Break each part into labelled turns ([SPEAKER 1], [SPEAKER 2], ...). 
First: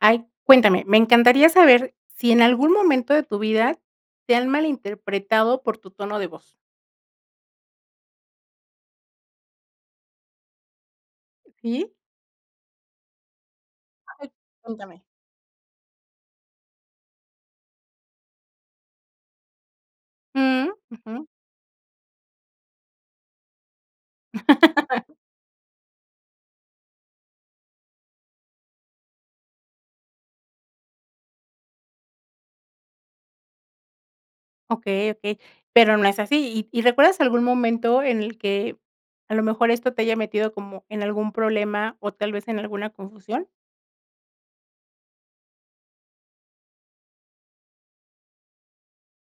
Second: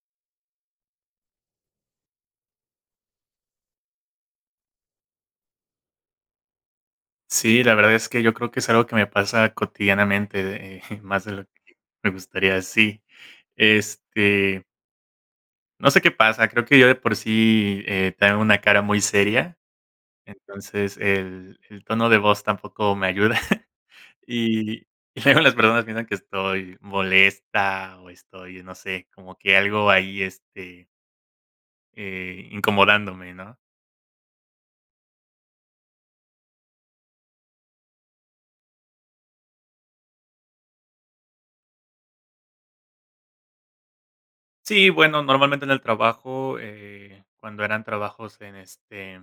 [SPEAKER 1] Ay, cuéntame. Me encantaría saber si en algún momento de tu vida te han malinterpretado por tu tono de voz.
[SPEAKER 2] Sí, la verdad es que yo creo que es algo que me pasa cotidianamente, de más de lo que
[SPEAKER 1] ¿Sí?
[SPEAKER 2] me gustaría, sí.
[SPEAKER 1] Ay,
[SPEAKER 2] Este
[SPEAKER 1] cuéntame.
[SPEAKER 2] no sé qué pasa, creo que yo de por sí, eh, tengo una cara muy seria,
[SPEAKER 1] Mm.
[SPEAKER 2] entonces.
[SPEAKER 1] Ujú.
[SPEAKER 2] El el tono de voz tampoco me ayuda, y y luego las personas piensan que estoy molesta o estoy, no sé, como que algo ahí, este eh, incomodándome, ¿no?
[SPEAKER 1] Okey, okey, pero no es así. Y y, ¿recuerdas algún momento en el que a lo mejor esto te haya metido como en algún problema, o tal vez en alguna confusión?
[SPEAKER 2] Sí, bueno, normalmente en el trabajo, eh, cuando eran trabajos en, este,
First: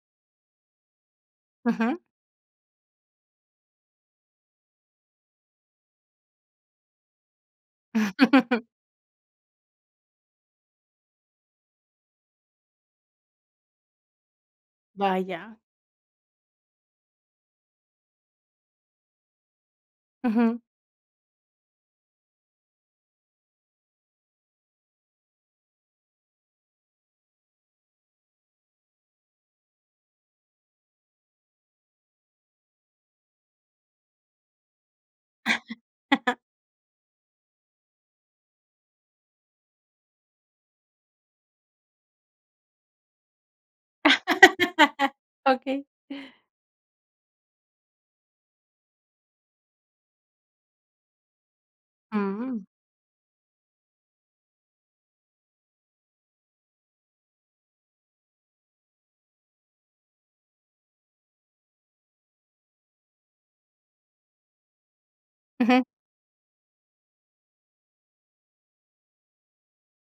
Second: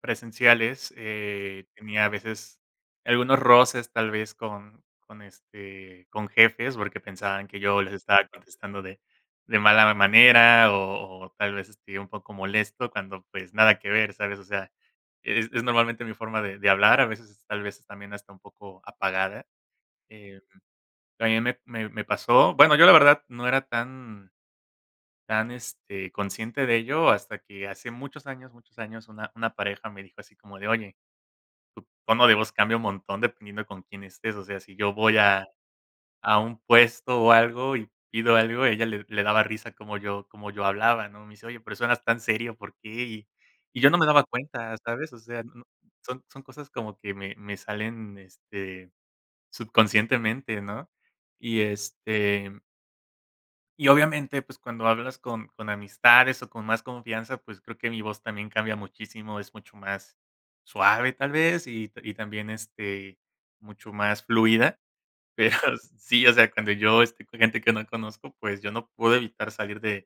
[SPEAKER 2] presenciales eh,
[SPEAKER 1] Ujú.
[SPEAKER 2] tenía a veces algunos roces tal vez, con con, este, con jefes, porque, pensaban que yo les estaba contestando de de mala manera, o o tal vez, este, un poco molesto cuando, pues, nada que ver, ¿sabes? O sea, es
[SPEAKER 1] Vaya.
[SPEAKER 2] es normalmente mi forma de de hablar, a veces tal vez es también hasta un poco apagada. Eh.
[SPEAKER 1] Ujú.
[SPEAKER 2] también me me me pasó, bueno, yo la verdad no era tan tan este, consciente de ello, hasta que hace muchos años, muchos años, una una pareja me dijo así como de oye, tu tono de voz cambia un montón dependiendo con quién estés, o sea, si yo voy a a un puesto o algo y pido algo, ella le le daba risa como yo como yo hablaba, ¿no? Me dice, oye, pero eso suenas tan serio, ¿por qué? Y y yo no me daba cuenta, ¿sabes? O sea, no,
[SPEAKER 1] Okey.
[SPEAKER 2] son son cosas como que me me salen, este, subconscientemente, ¿no? Y, este
[SPEAKER 1] Mm.
[SPEAKER 2] y obviamente, pues, cuando hablas con con amistades, o con más confianza, pues, creo que mi voz también cambia muchísimo, es mucho más suave tal vez, y y también, este, mucho más fluida, pero
[SPEAKER 1] Ujú.
[SPEAKER 2] sí, o sea, cuando yo estoy con gente que no conozco, pues, yo no puedo evitar salir de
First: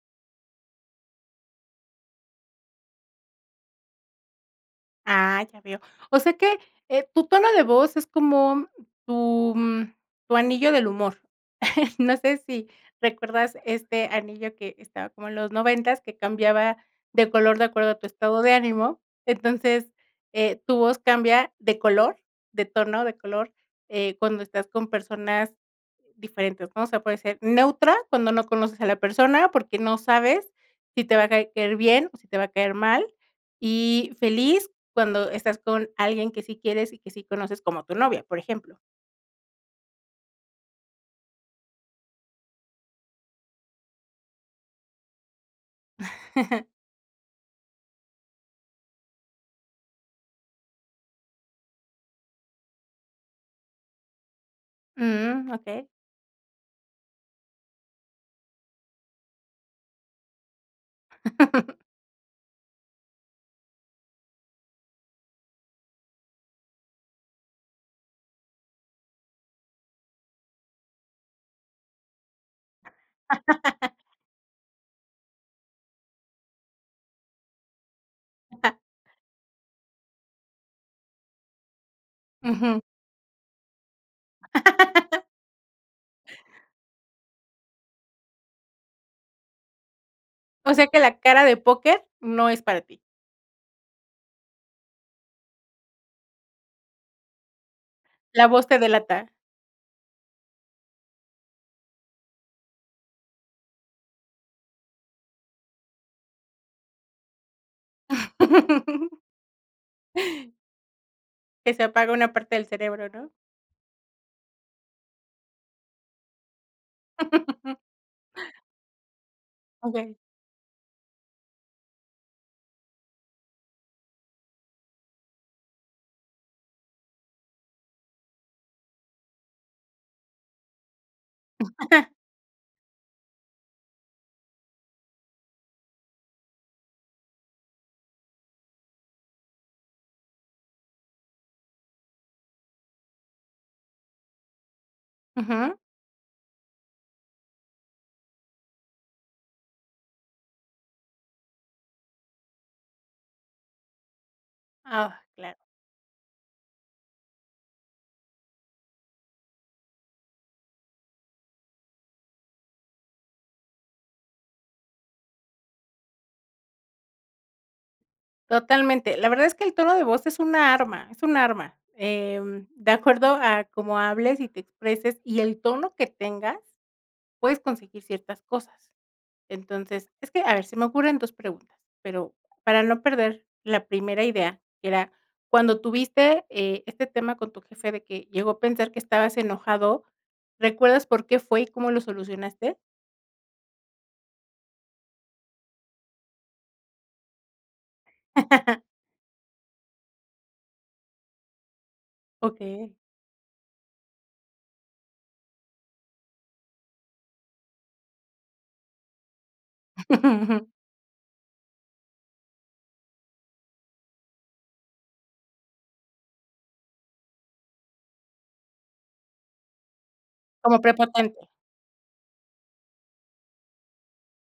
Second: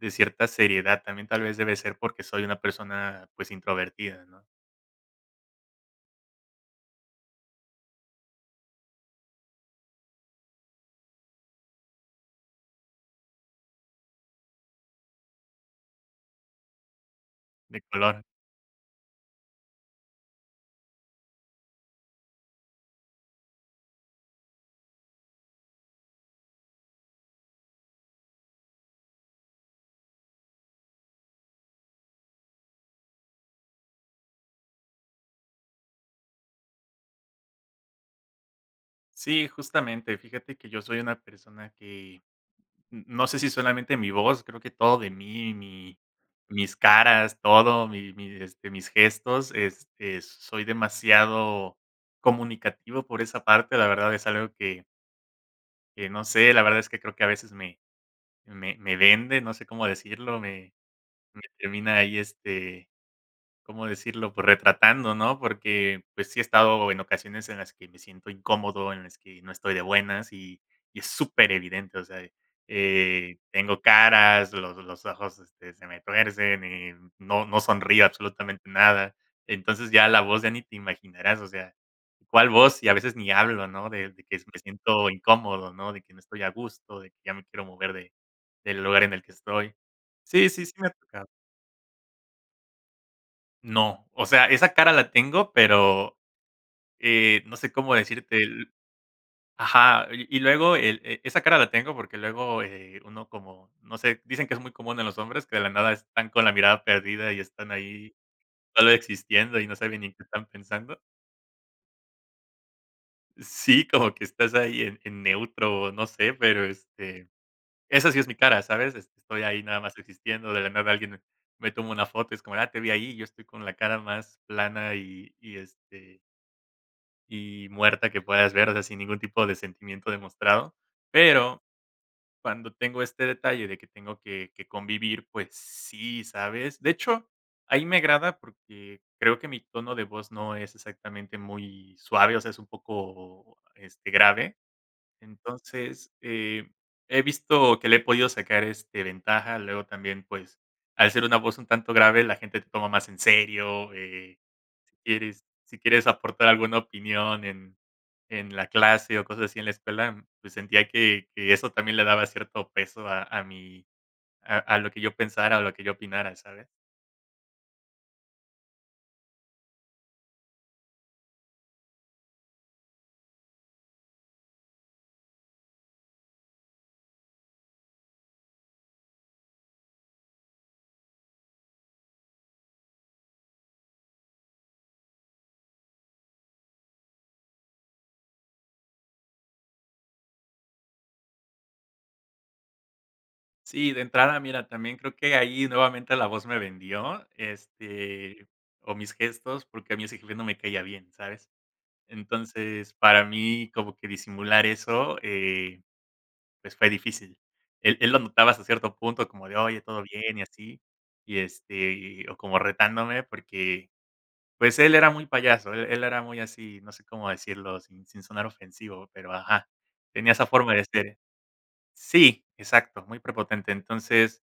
[SPEAKER 2] de cierta seriedad, también tal vez, de debe ser porque, soy una persona, pues, introvertida, ¿no?
[SPEAKER 1] Ah, ya veo. O sea que, eh, tu tono de voz es como tu, mm, tu anillo del humor. No sé, si recuerdas este anillo que estaba como en los noventas, que cambiaba de color de
[SPEAKER 2] De
[SPEAKER 1] acuerdo a tu
[SPEAKER 2] color.
[SPEAKER 1] estado de ánimo. Entonces eh, tu voz cambia de color, de tono, de color, eh, cuando estás con personas diferentes, ¿no? O sea, puede ser neutra cuando no conoces a la persona, porque, no sabes si te va a caer bien o si te va a caer mal, y feliz cuando estás con alguien que sí quieres y que sí conoces como tu novia, por ejemplo.
[SPEAKER 2] Sí, justamente fíjate que yo soy una persona que no no sé, si solamente mi voz, creo que todo de mí mi mis caras, todo, mi mi este mis gestos, este, soy demasiado comunicativo por esa parte, la verdad es algo que
[SPEAKER 1] Mm, okey.
[SPEAKER 2] que no sé, la verdad es que creo que a veces me me me venden, no sé cómo decirlo, me me termina ahí, este, ¿cómo decirlo?, pues retratando, ¿no? Porque, pues, sí he estado en ocasiones en las que me siento incómodo, en las que no estoy de buenas, y y es súper evidente, o sea eh eh, tengo caras, lo los ojos, este se me tuercen, y no no sonrío absolutamente nada. Entonces, ya la voz ya ni te imaginarás, o sea, ¿cuál
[SPEAKER 1] Ujú.
[SPEAKER 2] voz?, y a veces ni hablo, ¿no? De de que me siento incómodo, ¿no? De que no estoy a gusto, de que ya me quiero mover de del lugar en el que estoy. Sí sí sí
[SPEAKER 1] O sea,
[SPEAKER 2] me ha
[SPEAKER 1] que la
[SPEAKER 2] tocado.
[SPEAKER 1] cara de póquer no es para ti.
[SPEAKER 2] No, o sea, esa cara la tengo, pero, eh, no sé cómo decirte
[SPEAKER 1] La voz
[SPEAKER 2] el
[SPEAKER 1] te delata.
[SPEAKER 2] ajá, y y luego el, eh, esa cara la tengo, porque, luego, eh, uno como, no sé, dicen que es muy común en los hombres que de la nada están con la mirada perdida y están ahí solo existiendo y no saben ni qué están pensando.
[SPEAKER 1] Que se apaga una parte del cerebro, ¿no?
[SPEAKER 2] Sí, como que estás ahí en en neutro, o no sé, pero este esa sí es mi cara, ¿sabes? Este, estoy ahí nada más
[SPEAKER 1] Okey.
[SPEAKER 2] existiendo, de la nada alguien me me toma una foto y es como de: "ah, te vi ahí", y yo estoy con la cara más plana y y, este y muerta que puedas ver, o sea, sin ningún tipo de sentimiento demostrado. Pero cuando tengo este detalle de que tengo que que convivir, pues sí, ¿sabes? De hecho, ahí me agrada porque creo que mi tono de voz no es exactamente muy suave, o sea, es un poco, este, grave.
[SPEAKER 1] Ujú
[SPEAKER 2] Entonces, eh, he visto que le he podido sacar, este, ventaja, luego también, pues, al ser una voz un tanto grave, la gente te toma más en serio, eh, si
[SPEAKER 1] Ah,
[SPEAKER 2] quieres
[SPEAKER 1] claro.
[SPEAKER 2] si quieres aportar alguna opinión en en la clase o cosas así en la escuela, pues sentía que que eso también le daba cierto peso a a mi a a lo que yo pensara o lo que yo opinara, ¿sabes?
[SPEAKER 1] Totalmente. La verdad es que el tono de voz es una arma es un arma, em, de acuerdo a cómo hables y te expreses y el tono que tengas puedes conseguir ciertas cosas. Entonces es que, a ver, se me ocurren 2 preguntas, pero para no perder la primera idea, que era cuando tuviste, eh, este tema con tu jefe de que llegó a pensar que estabas enojado, ¿recuerdas por qué fue y cómo lo solucionaste?
[SPEAKER 2] Sí, de entrada, mira, también creo que ahí nuevamente la voz me vendió, este, o mis gestos, porque a mi ese jefe no me caía bien, ¿sabes?
[SPEAKER 1] Okey.
[SPEAKER 2] Entonces, para mí como que disimular eso, eh, pues, fue difícil. Él él lo notaba hasta cierto punto como de: "Oye, ¿todo bien?", y así. Y este, y o como retándome, porque, pues él era muy payaso, él él era muy así, no sé, cómo decirlo, sin sin sonar ofensivo, pero, ajá, tenía esa forma
[SPEAKER 1] Como
[SPEAKER 2] de ser.
[SPEAKER 1] prepotente.
[SPEAKER 2] Sí, exacto, muy prepotente, entonces,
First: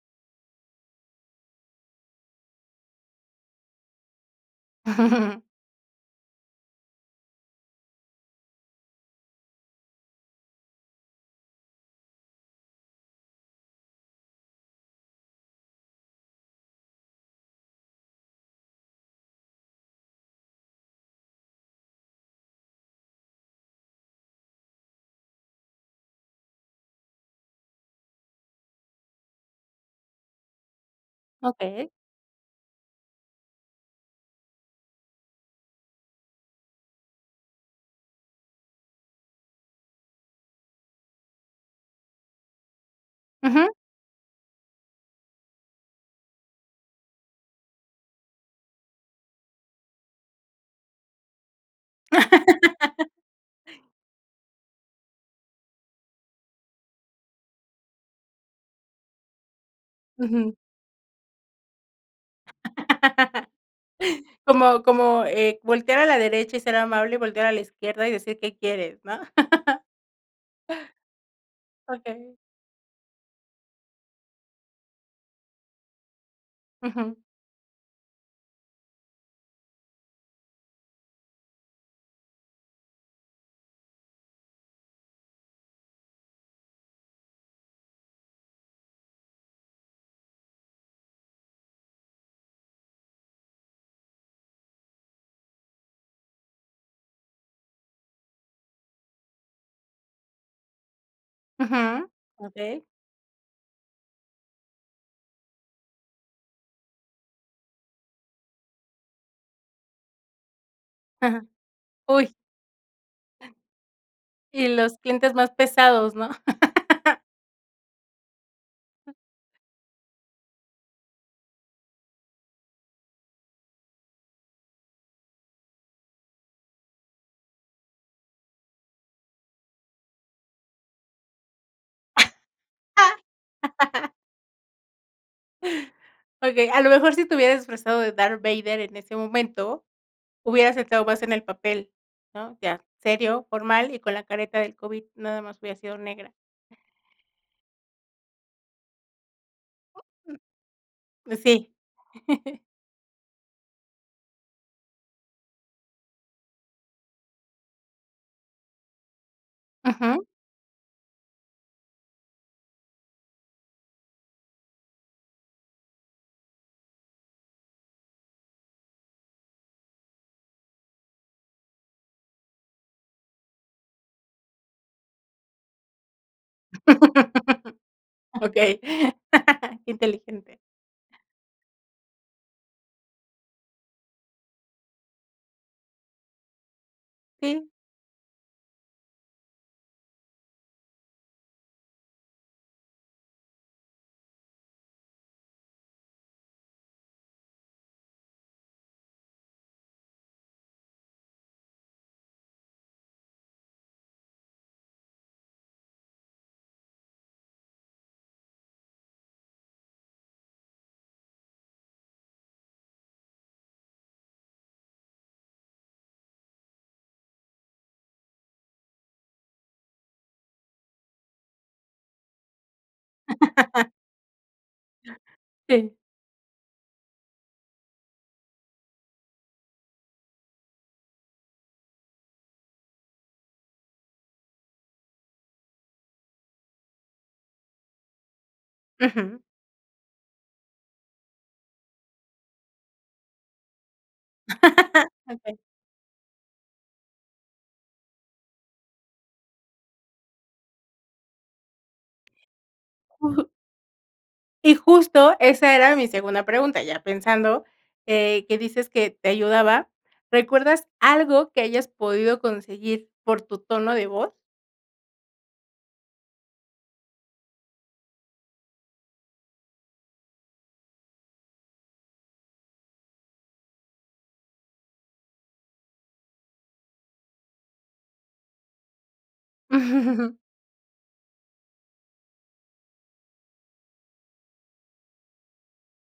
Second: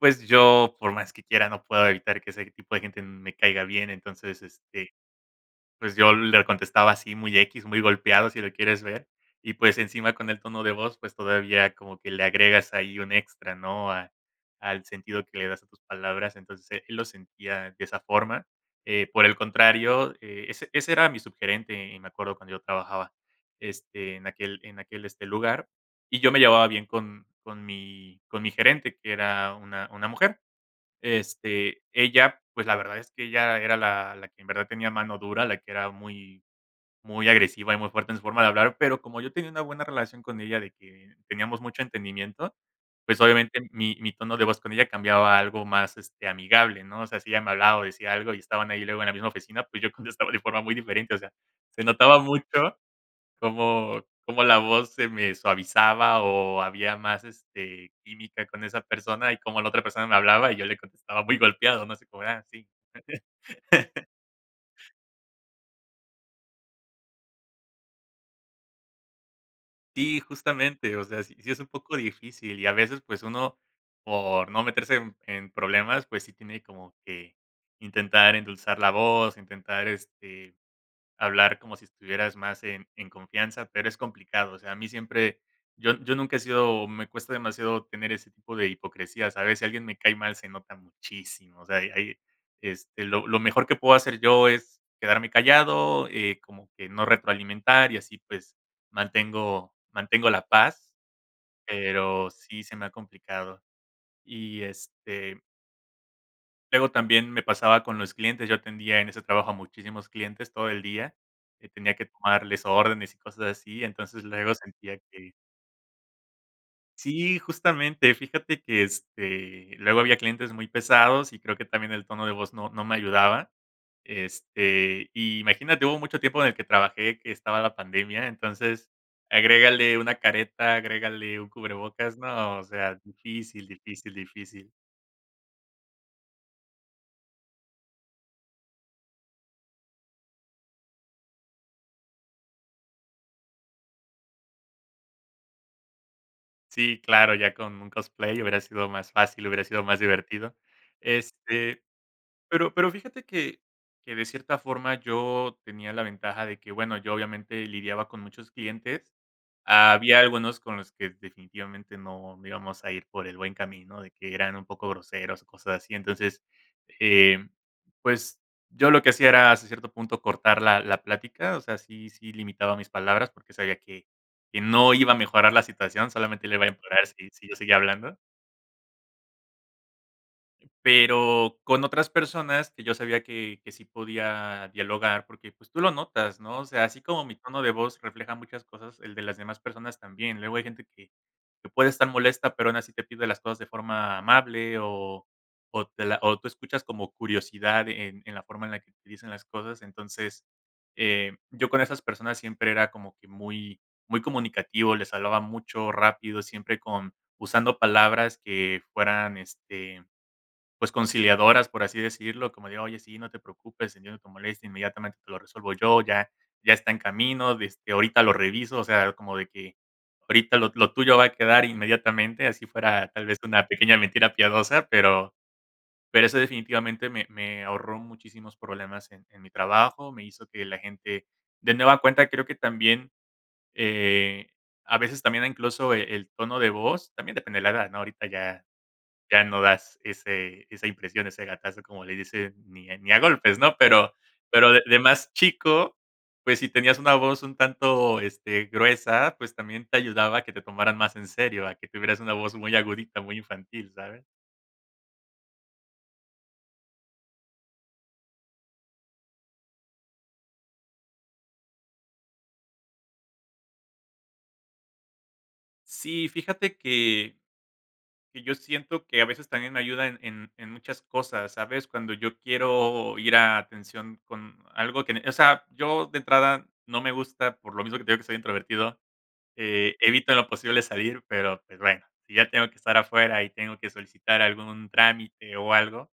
[SPEAKER 2] pues yo, por más que quiera, no puedo evitar que ese tipo de gente m me caiga bien, entonces, este, pues yo le contestaba así muy equis, muy golpeado, si lo quieres ver, y pues, encima con el tono de voz, pues, todavía como que le agregas ahí un extra, ¿no? A al sentido que le das a tus palabras, entonces e él lo sentía de esa forma, eh, por el contrario, eh, ese ese era mi subgerente, eh, me acuerdo cuando yo trabajaba, este, en aquel en aquel, este, lugar, y yo me llevaba bien con con mi con mi gerente, que era una una mujer. Este,
[SPEAKER 1] Okey.
[SPEAKER 2] ella, pues, la verdad es que ella era la la que en verdad tenía mano dura, la que era muy muy agresiva y muy fuerte en su forma de hablar, pero como yo tenía una buena relación con ella de que teníamos mucho entendimiento, pues,
[SPEAKER 1] Ujú.
[SPEAKER 2] obviamente mi mi tono de voz con ella cambiaba a algo más, este, amigable, ¿no? O sea, si ella me hablaba o decía algo y estaban ahí luego en la misma oficina, pues, yo contestaba de forma muy diferente, o sea, se notaba mucho cómo cómo la voz se me suavizaba o había más, este, química con esa persona y como la otra persona me hablaba
[SPEAKER 1] Ujú.
[SPEAKER 2] y yo le contestaba muy golpeado no sé, como de: "Ah, sí".
[SPEAKER 1] Como como, eh, voltear a la derecha y ser amable y voltear a la izquierda y decir: "¿Qué quieres?" ¿No?
[SPEAKER 2] Si, justamente, o sea, sí sí es un poco
[SPEAKER 1] Okey.
[SPEAKER 2] difícil y a veces pues, uno por no meterse en en problemas, pues, sí tiene como
[SPEAKER 1] Ujú.
[SPEAKER 2] que intentar endulzar la voz, intentar, este, hablar como si estuvieras más en en confianza, pero es complicado, o sea, a mí siempre yo yo nunca he sido me cuesta demasiado tener ese tipo de hipocresías, ¿sabes?, si alguien me cae mal se nota muchísimo, o sea, hay hay este lo lo mejor que puedo hacer yo es quedarme callado, eh, como que no retroalimentar y así pues mantengo mantengo la paz,
[SPEAKER 1] Ujú,
[SPEAKER 2] pero, sí se
[SPEAKER 1] okey.
[SPEAKER 2] me ha complicado, y, este luego también, me pasaba con los clientes, yo atendía en ese trabajo a muchísimos clientes todo el día,
[SPEAKER 1] Ajá,
[SPEAKER 2] que tenía que
[SPEAKER 1] uy.
[SPEAKER 2] tomarles órdenes y cosas así, entonces, luego
[SPEAKER 1] Y
[SPEAKER 2] sentía
[SPEAKER 1] los
[SPEAKER 2] que
[SPEAKER 1] clientes más pesados, ¿no?
[SPEAKER 2] Sí, justamente fíjate que, este, luego había clientes muy pesados y creo que también el tono de voz no no me ayudaba, este, imagínate hubo mucho tiempo en el que trabajé, que estaba la pandemia, entonces agrégale una careta, agrégale un cubrebocas, no, o sea difícil, difícil, difícil.
[SPEAKER 1] Okey, a lo mejor si te hubieras disfrazado de Darth Vader en ese momento, hubieras entrado más en el papel ¿no? Ya, serio, formal y con la careta del COVID, nada más hubiera sido negra.
[SPEAKER 2] Sí claro, ya con un cosplay hubiera sido más fácil, hubiera sido más
[SPEAKER 1] Mm.
[SPEAKER 2] divertido,
[SPEAKER 1] Pues sí.
[SPEAKER 2] este, pero pero, fíjate que que de cierta forma yo tenía la ventaja de que bueno yo obviamente lidiaba con muchos clientes. Había
[SPEAKER 1] Ujú.
[SPEAKER 2] algunos con los que definitivamente, no íbamos a ir por el buen camino, de que eran un poco groseros o cosas así. Entonces, eh, pues, yo lo que hacía era, hasta cierto punto, cortar la la plática, o sea, sí sí limitaba mis palabras, porque, sabía que que no iba a mejorar la situación, solamente le va a empeorar si si yo seguía hablando
[SPEAKER 1] Okey, qué inteligente.
[SPEAKER 2] pero, con otras personas que yo sabía que que sí podía dialogar porque, pues, tú lo notas, ¿no? O sea, así como mi tono
[SPEAKER 1] Sí.
[SPEAKER 2] de voz refleja muchas cosas, el de las demás personas también, luego hay gente que puede estar molesta, pero, aún así te pide las cosas de forma amable o o te la o tú escuchas como curiosidad en en la forma en la que utilizan las cosas, entonces, eh, yo con esas personas siempre era como que muy muy comunicativo, les hablaba mucho, rápido, siempre con usando palabras que fueran, este, pues conciliadoras, por así decirlo, como de: "Oye, sí, no te preocupes, entiendo tu molestia, inmediatamente te lo resuelvo yo, ya ya está en camino, este, ahorita lo reviso, o sea, como de que ahorita lo lo tuyo va a quedar inmediatamente", así fuera tal vez una pequeña mentira piadosa, pero
[SPEAKER 1] Sí.
[SPEAKER 2] pero, eso definitivamente me me ahorró muchísimos problemas en en mi trabajo, me hizo que la gente de nueva cuenta, creo que también, eh, a veces también incluso el tono de voz, también depende de la edad, ¿no? Ahorita ya
[SPEAKER 1] Ujú.
[SPEAKER 2] ya no das ese esa impresión, ese gatazo, como le dice, ni ni a golpes, ¿no? pero pero de de más
[SPEAKER 1] Okey.
[SPEAKER 2] chico, pues, si tenías una voz un tanto, este, gruesa, pues, también te ayudaba a que te tomaran más en serio, a que tuvieras una voz muy agudita, muy
[SPEAKER 1] Uh.
[SPEAKER 2] infantil, ¿sabes?
[SPEAKER 1] Y justo esa era mi segunda pregunta, ya pensando, eh, que dices que te ayudaba, ¿recuerdas algo que hayas podido conseguir por tu tono de voz?
[SPEAKER 2] Sí, fíjate que que yo siento que a veces también ayuda en en en muchas cosas, ¿sabes? Cuando yo quiero ir a atención con algo que en eh, o sea, yo de entrada no me gusta, por lo mismo que te digo que soy introvertido, eh, evito en lo posible salir, pero, pues, bueno, si ya tengo que estar afuera y tengo que solicitar algún trámite o algo,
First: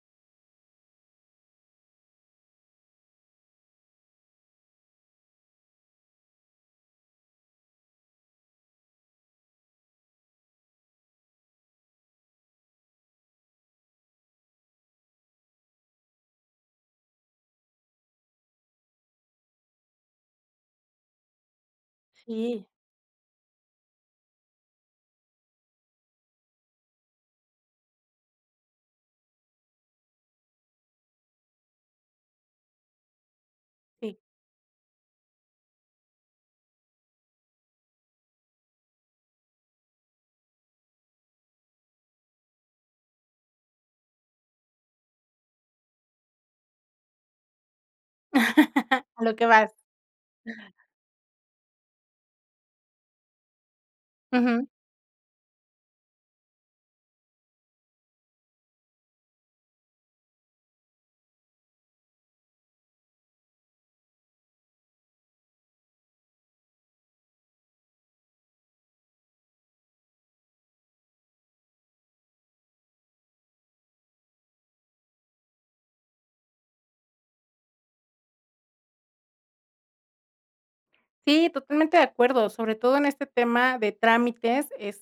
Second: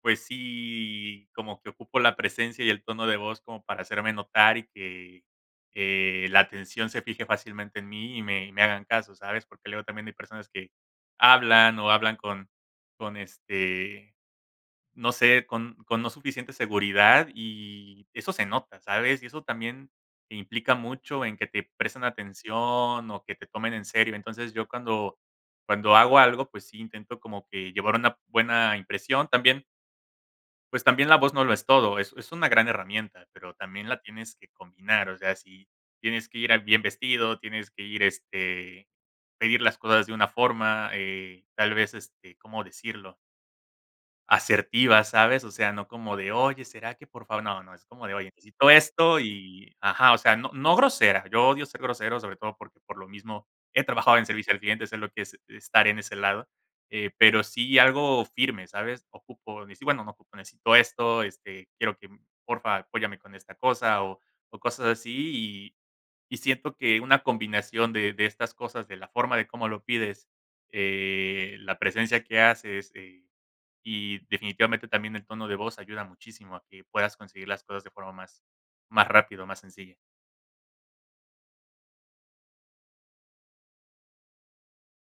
[SPEAKER 2] pues sí, como que ocupo la presencia y el tono de voz como para hacerme notar y que, eh, la atención se fije fácilmente en mí y me y me hagan caso, ¿sabes? Porque, luego también hay personas que hablan, o hablan con con este, no sé, con con no suficiente seguridad y eso se nota, ¿sabes? Y eso también implica mucho en que te presten
[SPEAKER 1] Sí.
[SPEAKER 2] atención o que te tomen en serio, entonces, yo cuando cuando hago algo, pues, sí, intento como que llevar una buena impresión, también pues, también la voz no lo es todo, es es una gran herramienta, pero también, la
[SPEAKER 1] Y
[SPEAKER 2] tienes que combinar, o sea, si tienes que ir, ah, bien vestido, tienes que ir, este, pedir las cosas de una forma, eh, tal vez, este, cómo decirlo. Asertiva, ¿sabes? O sea, no como de: "oye, será que por favor", no no, es como de: "oye, necesito esto"
[SPEAKER 1] A lo que
[SPEAKER 2] y
[SPEAKER 1] vas.
[SPEAKER 2] ajá, o sea, no no grosera, yo odio ser grosero, sobre todo, porque, por lo mismo he trabajado en servicio al
[SPEAKER 1] Ujú.
[SPEAKER 2] cliente, sé lo que es estar en ese lado, eh, pero, sí algo firme, ¿sabes? "Ocupo", decir, bueno, no ocupo, "necesito esto", este, "quiero que, por fa, apóyame con esta cosa" o o cosas así y y siento que una combinación de de estas cosas, de la forma de cómo lo pides, eh, la presencia que haces, eh, y definitivamente también el tono de voz ayuda muchísimo a que puedas conseguir las cosas de forma más más rápida, o más sencilla.
[SPEAKER 1] Sí, totalmente de acuerdo, sobre todo en este tema de trámites es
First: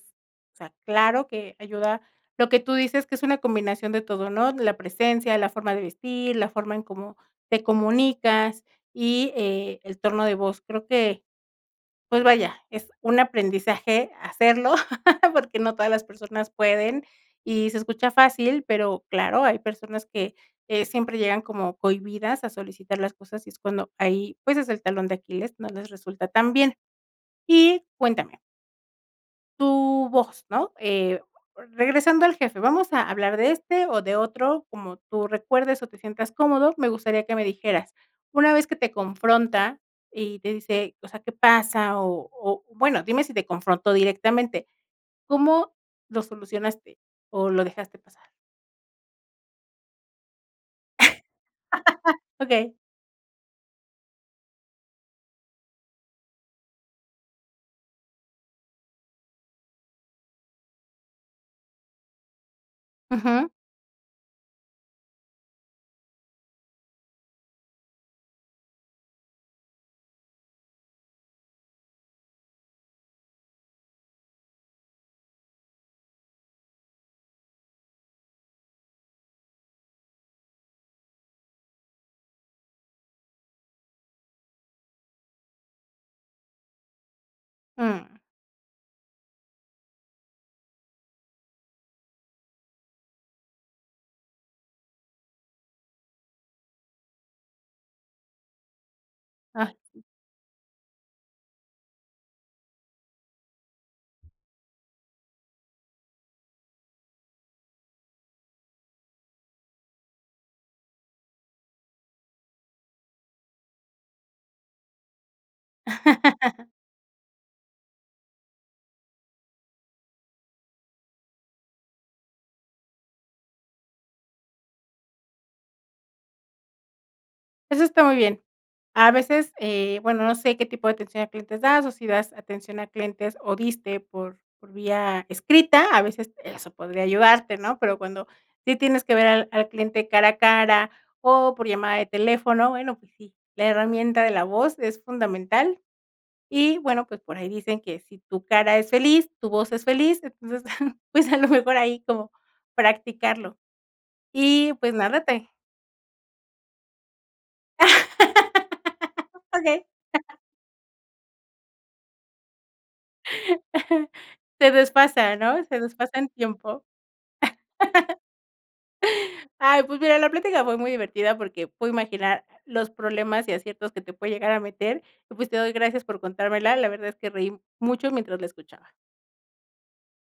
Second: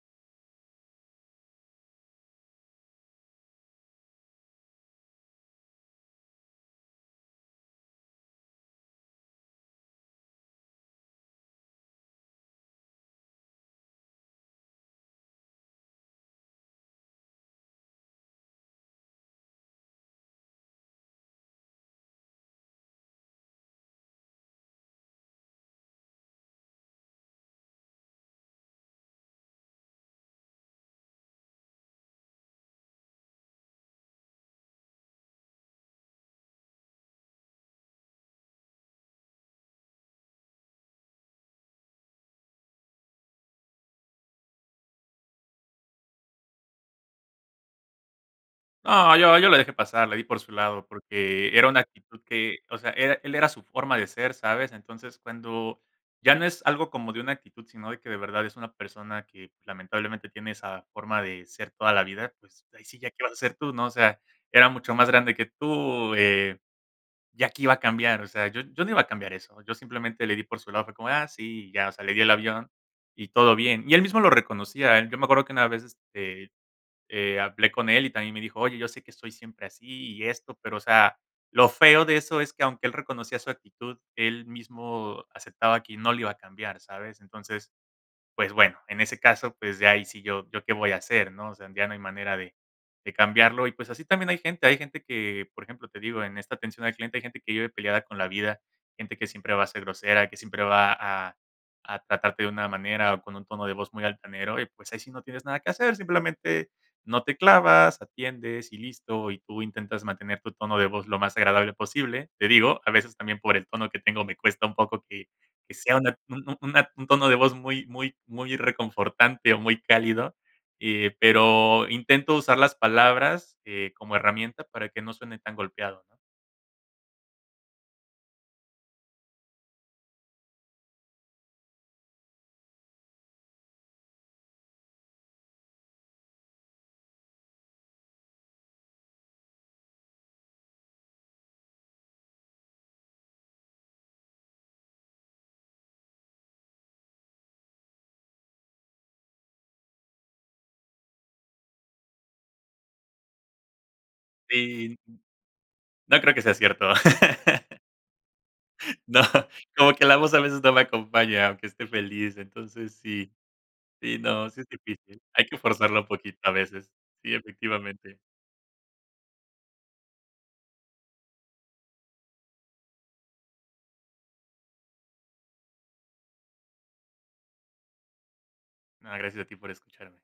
[SPEAKER 1] o sea, claro que ayuda, lo que tú dices que es una combinación de todo, ¿no? la presencia, la forma de vestir, la forma en cómo te comunicas y, eh, el torno de voz, creo que pues, vaya, es un aprendizaje hacerlo, porque no todas las personas pueden y se escucha fácil, pero claro, hay personas que, eh, siempre llegan como cohibidas a solicitar las cosas, y es cuando ahí, pues, es el talón de Aquiles, no les resulta tan bien, y cuéntame tu voz, ¿no? Eh, regresando al jefe, vamos a hablar de este o de otro, como tú recuerdes o te sientas cómodo, me gustaría que me dijeras, una vez que te confronta y te dice, o sea, ¿qué pasa? O o bueno, dime si te confrontó directamente, ¿cómo lo solucionaste?, ¿o lo dejaste pasar?
[SPEAKER 2] No, yo yo la dejé pasar, le di por su lado porque era una actitud que
[SPEAKER 1] Okey.
[SPEAKER 2] o sea, era él era su forma de ser, ¿sabes? Entonces, cuando ya no es algo como de una actitud, sino de que de verdad es una persona que lamentablemente tiene esa forma de ser toda la vida, pues ahí sí ya qué vas a
[SPEAKER 1] Ujú.
[SPEAKER 2] hacer tú, ¿no? O sea, era mucho más grande que tú, eh, ¿ya qué iba a cambiar? O sea, yo yo no iba a cambiar eso, yo simplemente le di por su lado, fue como de: "ah, sí", y ya, o sea, le di el avión y todo bien. Y él mismo lo reconocía, él yo me acuerdo que una vez, este, eh, hablé con él y también me dijo: "Oye, yo sé que soy siempre así y esto", pero, o sea, lo feo de eso es que, aunque él reconocía su actitud, él mismo aceptaba qui no lo iba a cambiar, ¿sabes? Entonces,
[SPEAKER 1] Mm.
[SPEAKER 2] pues bueno, en ese caso, pues, ya ahí sí yo yo ¿qué voy a hacer, no? O sea, ya no hay manera de de cambiarlo y, pues, así también hay gente, hay gente que, por ejemplo, te digo, en esta atención al cliente, hay gente que vive peleada con la vida, gente que siempre va a
[SPEAKER 1] Ah,
[SPEAKER 2] ser
[SPEAKER 1] sí.
[SPEAKER 2] grosera, que siempre va a a tratarte de una manera o con un tono de voz muy altanero, y, pues, ahí sí no tienes nada que hacer, simplemente no te clavas, atiendes y listo, y tú intentas mantener tu tono de voz lo más agradable posible. Te digo, a veces también por el tono que tengo, me cuesta un poco que que sea una un un una un tono de voz muy muy muy reconfortante o muy cálido, eh, pero intento usar las palabras, eh, como herramienta para que no suene tan golpeado, ¿no?
[SPEAKER 1] Eso está muy bien. A veces, eh, bueno, no sé qué tipo de atención a clientes das, o si das atención a clientes o diste por por vía escrita, a veces eso podría ayudarte, ¿no? Pero cuando sí tienes que ver al al cliente cara a cara o por llamada de teléfono, bueno, pues sí, la herramienta de la voz es fundamental y, bueno, pues por ahí dicen que si tu cara es feliz, tu voz es feliz, entonces, pues a lo mejor ahí, como practicarlo y, pues
[SPEAKER 2] Sí.
[SPEAKER 1] nada, te
[SPEAKER 2] No creo que sea cierto. No,
[SPEAKER 1] Okey.
[SPEAKER 2] como que la voz a veces no la acompaña, aunque esté feliz, entonces sí. Sí, no, sí es
[SPEAKER 1] Se
[SPEAKER 2] difícil,
[SPEAKER 1] desfasa,
[SPEAKER 2] hay que
[SPEAKER 1] ¿no?, se
[SPEAKER 2] forzarlo
[SPEAKER 1] desfasa en
[SPEAKER 2] poquito a
[SPEAKER 1] tiempo.
[SPEAKER 2] veces. Sí, efectivamente.
[SPEAKER 1] Ay, pues mira, la plática fue muy divertida porque pude imaginar los problemas y aciertos que te puede llegar a meter, y pues te doy gracias por contármela, la verdad es que reí m mucho mientras la escuchaba.
[SPEAKER 2] No, gracias a ti por escucharme.